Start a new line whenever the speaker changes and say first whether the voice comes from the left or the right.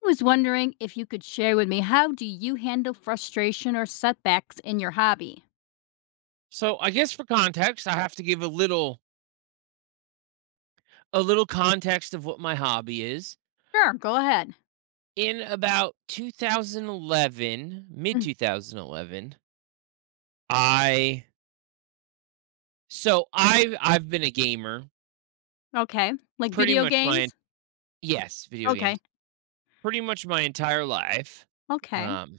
left: Was wondering if you could share with me, how do you handle frustration or setbacks in your hobby?
right: So I guess for context, I have to give a little context of what my hobby is.
left: Sure, go ahead.
right: In about 2011, mid
left: Mm.
right: 2011, I so I I've been a gamer
left: Okay. Like
right: pretty
left: video
right: much my
left: games?
right: yes, video
left: Okay.
right: games. Pretty much my entire life.
left: Okay.
right: Um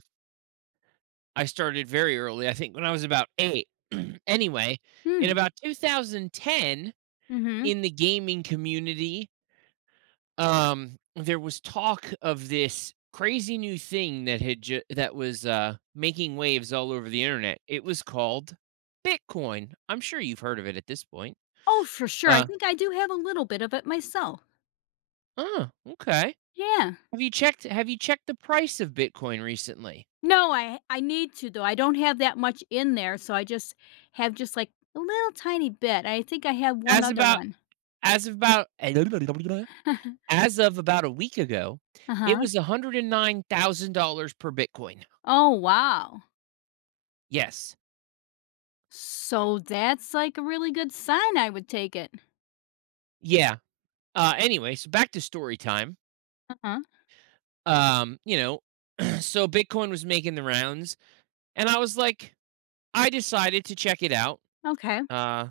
right: I started very early, I think when I was about 8. Anyway, in
left: Hmm.
right: about 2010
left: Mhm.
right: in the gaming community, there was talk of this crazy new thing that that was making waves all over the internet. It was called Bitcoin. I'm sure you've heard of it at this point.
left: Oh, for sure. I
right: uh
left: think I do have a little bit of it myself.
right: oh, okay.
left: Yeah.
right: Have you checked the price of Bitcoin recently?
left: No, I need to though. I don't have that much in there, so I just have just like a little tiny bit. I think I have one
right: as
left: other
right: about
left: one.
right: as of about As of about a week ago it
left: Uh-huh.
right: was $109,000 per Bitcoin.
left: Oh, wow.
right: Yes.
left: So that's like a really good sign, I would take it.
right: Yeah. Anyway, so back to story time.
left: Uh-huh.
right: um you know so Bitcoin was making the rounds, and I was like, I decided to check it out.
left: Okay.
right: Uh,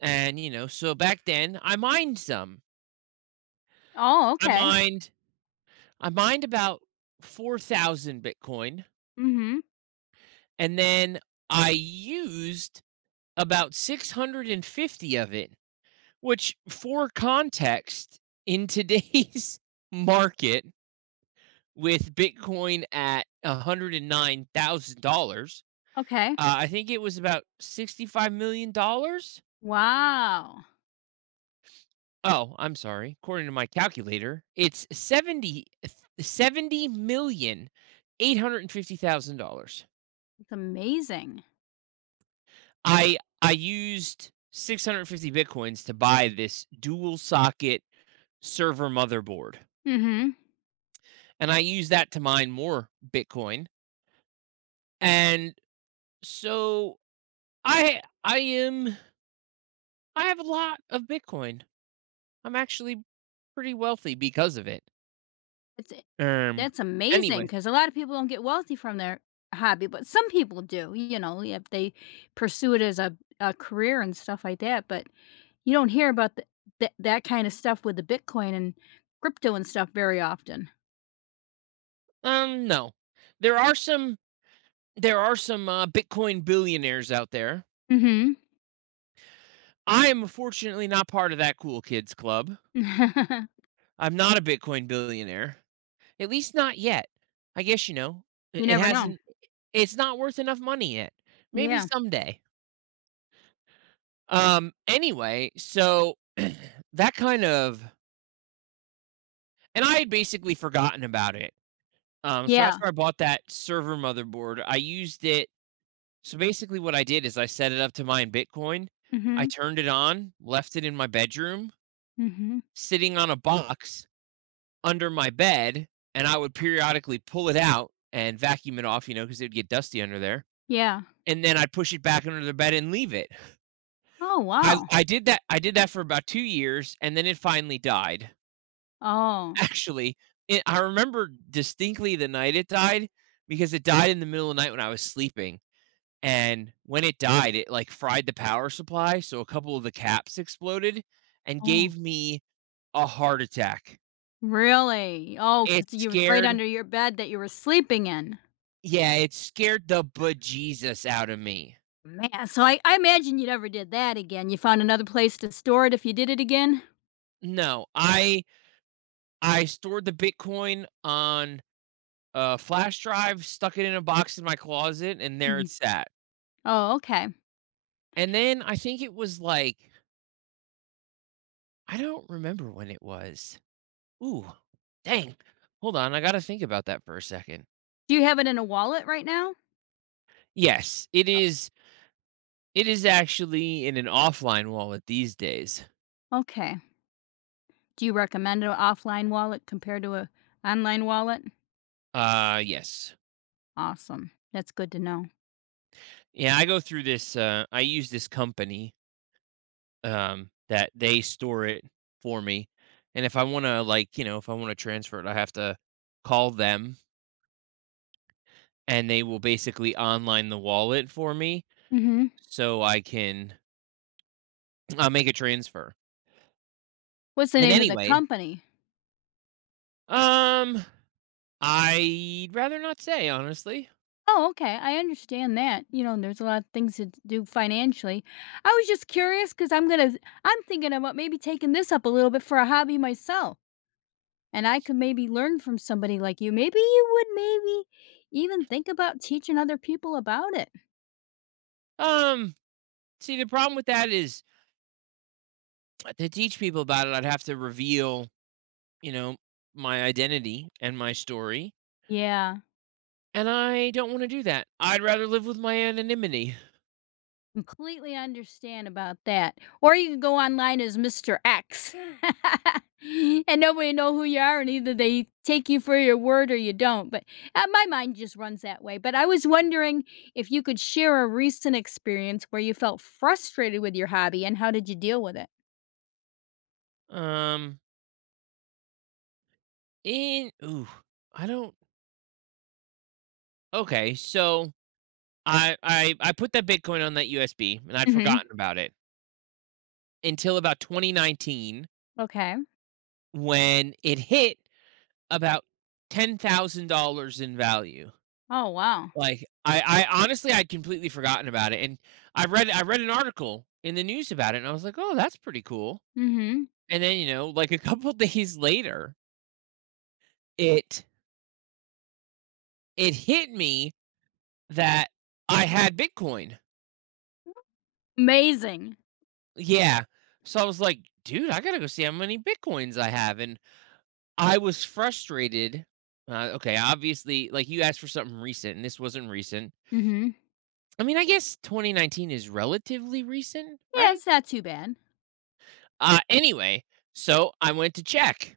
right: and so back then I mined some.
left: Oh,
right: I
left: okay.
right: mined, I mined about 4,000 Bitcoin,
left: Mhm.
right: and then I used about 650 of it. Which, for context, in today's market with Bitcoin at $109,000,
left: Okay.
right: I think it was about $65 million.
left: Wow.
right: Oh, I'm sorry. According to my calculator, it's seventy million eight hundred and fifty thousand dollars.
left: It's amazing.
right: I used 650 Bitcoins to buy this dual socket server motherboard,
left: Mhm.
right: and I use that to mine more Bitcoin. And so I I am I have a lot of Bitcoin. I'm actually pretty wealthy because of it.
left: It's eh,
right: Um
left: that's amazing
right: anyway.
left: because a lot of people don't get wealthy from their hobby, but some people do, you know, if they pursue it as a career and stuff like that, but you don't hear about the that that kind of stuff with the Bitcoin and crypto and stuff very often.
right: No. There are some There are some Bitcoin billionaires out there.
left: Mhm.
right: I am fortunately not part of that cool kids club. I'm not a Bitcoin billionaire, at least not yet. I guess, it
left: You
right: it
left: never know.
right: hasn't. It's not worth enough money yet. Maybe
left: Yeah.
right: someday. Anyway, so that kind of and I had basically forgotten about it. So
left: Yeah.
right: after I bought that server motherboard, I used it. So basically, what I did is I set it up to mine Bitcoin. I
left: Mhm.
right: turned it on, left it in my bedroom,
left: Mhm.
right: sitting on a box under my bed, and I would periodically pull it out and vacuum it off, because it would get dusty under there.
left: Yeah.
right: And then I'd push it back under the bed and leave it.
left: Oh, wow.
right: I did that for about 2 years, and then it finally died.
left: Oh.
right: Actually, I remember distinctly the night it died because it died in the middle of the night when I was sleeping. And when it died, it like fried the power supply, so a couple of the caps exploded, and
left: Oh.
right: gave me a heart attack.
left: Really? Oh,
right: It
left: 'cause you was right
right: scared
left: under your bed that you were sleeping in.
right: Yeah, it scared the bejesus out of me.
left: Man, so I imagine you never did that again. You found another place to store it if you did it again?
right: No, I stored the Bitcoin on a flash drive, stuck it in a box in my closet, and there it
left: Mhm.
right: sat.
left: Oh, okay.
right: And then I don't remember when it was. Ooh, dang. Hold on, I gotta think about that for a second.
left: Do you have it in a wallet right now?
right: Yes, it is actually in an offline wallet these days.
left: Okay. Do you recommend an offline wallet compared to a online wallet?
right: Yes.
left: Awesome. That's good to know.
right: Yeah, I go through this I use this company that they store it for me. And if I want to, like, you know, if I want to transfer it, I have to call them and they will basically online the wallet for me
left: Mhm.
right: so I can make a transfer.
left: What's the
right: And
left: name of the
right: anyway,
left: company?
right: um, I'd rather not say, honestly.
left: Oh, okay. I understand that. You know, there's a lot of things to do financially. I was just curious because I'm thinking about maybe taking this up a little bit for a hobby myself. And I could maybe learn from somebody like you. Maybe you would maybe even think about teaching other people about it.
right: Um, See, the problem with that is to teach people about it, I'd have to reveal, you know, my identity and my story.
left: Yeah.
right: And I don't want to do that. I'd rather live with my anonymity.
left: Completely understand about that. Or you can go online as Mr. X. And nobody know who you are and either they take you for your word or you don't. But my mind just runs that way. But I was wondering if you could share a recent experience where you felt frustrated with your hobby, and how did you deal with it?
right: Um, In ooh, I don't okay, so I put that Bitcoin on that USB and I'd forgotten
left: Mhm.
right: about it until about 2019
left: Okay.
right: when it hit about $10,000 in value.
left: Oh, wow.
right: Like, I honestly, I'd completely forgotten about it, and I read an article in the news about it, and I was like, "Oh, that's pretty cool."
left: Mhm.
right: And then, like a couple days later, it it hit me that I had Bitcoin.
left: Amazing.
right: Yeah. So I was like, dude, I gotta go see how many Bitcoins I have. And I was frustrated. Okay, obviously, like you asked for something recent, and this wasn't recent.
left: Mhm.
right: I mean, I guess 2019 is relatively recent,
left: Yeah,
right: right?
left: it's not too bad.
right: Anyway, so I went to check.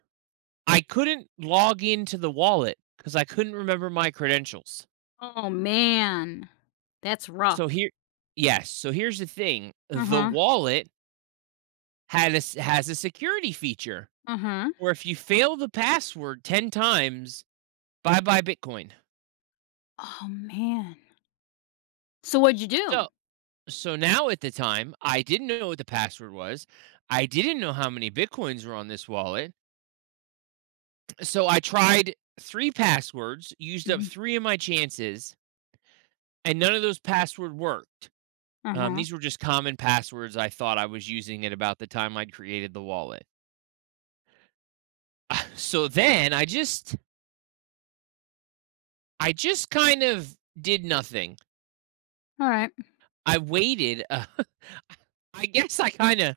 right: I couldn't log into the wallet because I couldn't remember my credentials.
left: Oh man. That's rough.
right: So here, yes. So here's the thing: the
left: Uh-huh.
right: wallet has a security feature
left: Uh-huh.
right: where if you fail the password 10 times, bye bye Bitcoin.
left: Oh man. So what'd you do?
right: So so now at the time, I didn't know what the password was. I didn't know how many Bitcoins were on this wallet. So I tried 3 passwords, used up
left: Mhm.
right: 3 of my chances, and none of those password worked.
left: Uh-huh.
right: These were just common passwords I thought I was using at about the time I'd created the wallet. So then I just kind of did nothing.
left: Alright.
right: I waited. I guess I kind of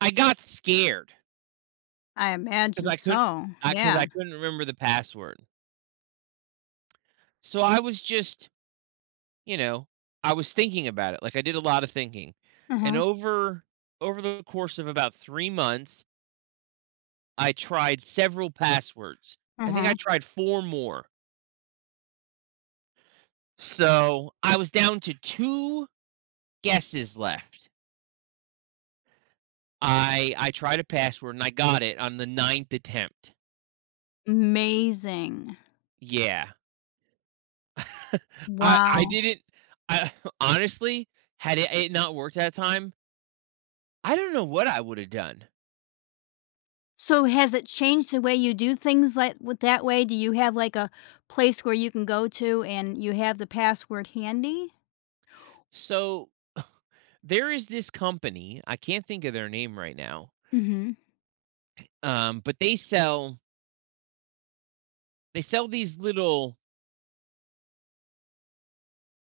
right: I got scared.
left: I
right: 'Cause
left: imagine
right: I could
left: so.
right: not because I 'cause
left: Yeah.
right: I couldn't remember the password. So I was just, you know, I was thinking about it, like, I did a lot of thinking, and
left: Uh-huh.
right: over the course of about 3 months, I tried several passwords. I think I
left: Uh-huh.
right: tried 4 more. So, I was down to 2 guesses left. I tried a password, and I got it on the ninth attempt.
left: Amazing.
right: Yeah. I
left: Wow.
right: didn't I honestly, had it not worked that time, I don't know what I would have done.
left: So has it changed the way you do things like with that way? Do you have, like, a place where you can go to and you have the password handy?
right: So there is this company, I can't think of their name right now.
left: Mhm.
right: But they sell these little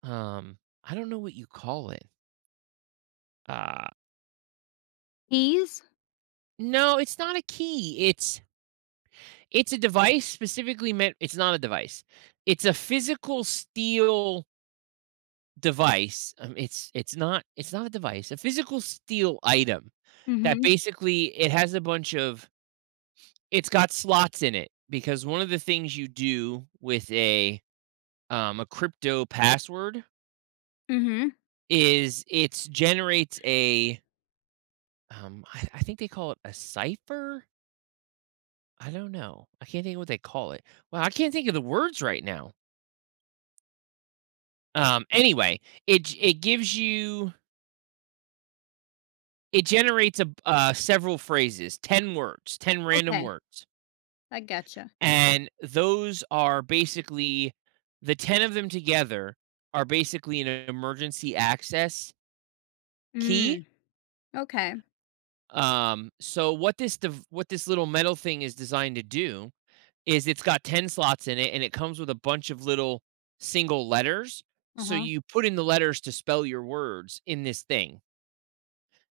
right: um I don't know what you call it. Uh
left: Keys?
right: no, it's not a key. It's a device specifically meant. It's not a device. It's a physical steel device. It's not a device. A physical steel item that
left: Mhm.
right: basically it has a bunch of. It's got slots in it because one of the things you do with a crypto password
left: Mhm.
right: is it generates a, I think they call it a cipher. I don't know. I can't think of what they call it. Well, I can't think of the words right now. Anyway, it gives you it generates a several phrases, ten words, ten random
left: Okay.
right: words,
left: I gotcha.
right: and those are basically the 10 of them together are basically an emergency access key.
left: Mm. Okay.
right: So what this little metal thing is designed to do is it's got 10 slots in it, and it comes with a bunch of little single letters, so
left: Uh-huh.
right: you put in the letters to spell your words in this thing,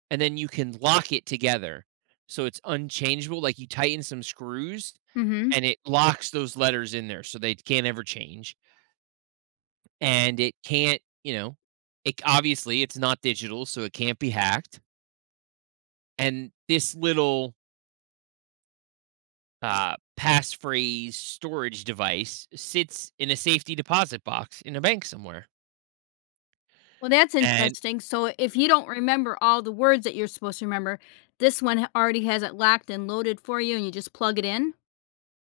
right: and then you can lock it together so it's unchangeable, like you tighten some screws
left: Mhm.
right: and it locks those letters in there so they can't ever change, and it can't, it obviously it's not digital, so it can't be hacked. And this little passphrase storage device sits in a safety deposit box in a bank somewhere.
left: Well, that's
right: And
left: interesting. So if you don't remember all the words that you're supposed to remember, this one ha already has it locked and loaded for you, and you just plug it in?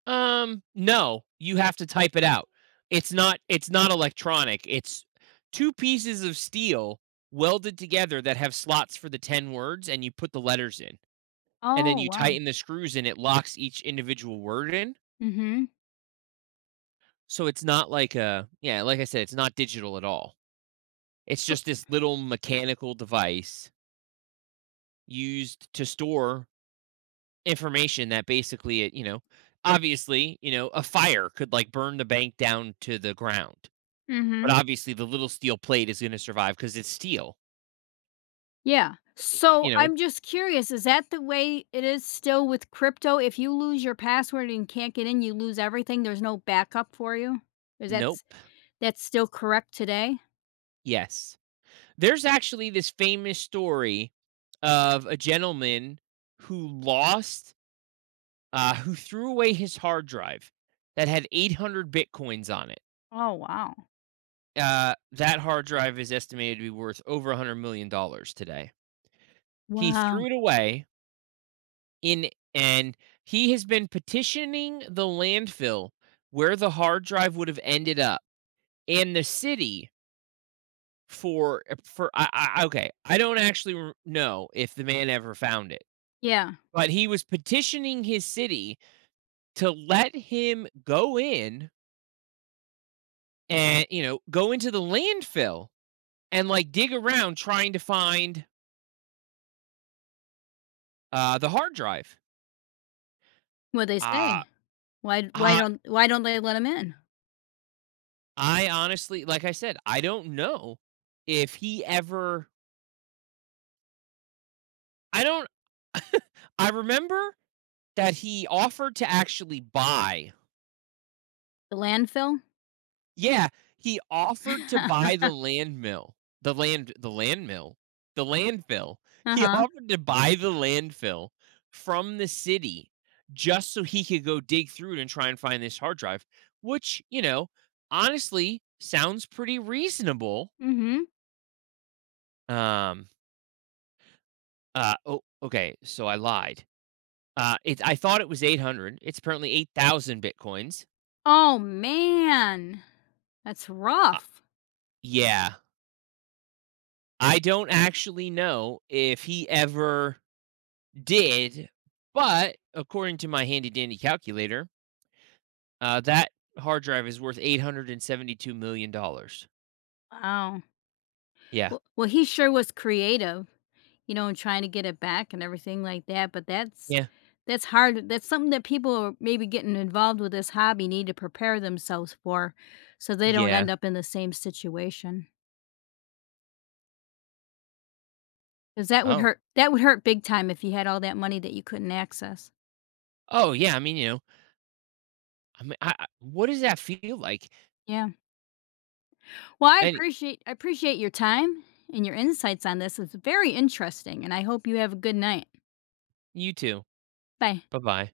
right: no, you have to type it out. It's not. It's not electronic. It's two pieces of steel welded together that have slots for the 10 words, and you put the letters in, and then
left: Oh,
right: you
left: wow.
right: tighten the screws and it locks each individual word in.
left: Mhm.
right: So it's not like a yeah, like I said, it's not digital at all. It's just this little mechanical device used to store information that basically obviously, a fire could like burn the bank down to the ground. But
left: Mhm.
right: obviously the little steel plate is going to survive because it's steel.
left: Yeah. So
right: You know,
left: I'm just curious, is that the way it is still with crypto? If you lose your password and can't get in, you lose everything, there's no backup for you? Is that's
right: nope.
left: that's still correct today?
right: Yes. There's actually this famous story of a gentleman who lost who threw away his hard drive that had 800 bitcoins on it.
left: Oh, wow.
right: That hard drive is estimated to be worth over $100 million dollars today. He threw
left: Wow.
right: it away. In and He has been petitioning the landfill where the hard drive would have ended up and the city for, for I okay, I don't actually know if the man ever found it,
left: Yeah.
right: but he was petitioning his city to let him go in and go into the landfill and like dig around trying to find, the hard drive.
left: What they
right: Uh,
left: say? Why why
right: uh,
left: don't why don't they let them in?
right: I honestly, like I said, I don't know if he ever I don't I remember that he offered to actually buy—
left: The landfill?
right: Yeah, he offered to buy the land mill. The land mill? The landfill. He
left: Uh-huh.
right: offered to buy the landfill from the city just so he could go dig through it and try and find this hard drive, which, you know, honestly sounds pretty reasonable.
left: Mhm.
right: Um oh, okay, so I lied. It I thought it was 800. It's apparently 8,000 bitcoins.
left: Oh, man. That's
right: Uh,
left: rough.
right: yeah, I don't actually know if he ever did, but according to my handy dandy calculator, that hard drive is worth $872 million.
left: Wow.
right: Yeah,
left: Well, he sure was creative, you know, in trying to get it back and everything like that, but
right: yeah,
left: that's hard. That's something that people are maybe getting involved with this hobby need to prepare themselves for so they don't
right: yeah.
left: end up in the same situation. Cause
right: Oh,
left: that would hurt big time if you had all that money that you couldn't access.
right: oh yeah. I mean, what does that feel like?
left: Yeah. Well,
right: And
left: I appreciate your time and your insights on this. It's very interesting, and I hope you have a good night.
right: You too.
left: Bye.
right: Bye bye.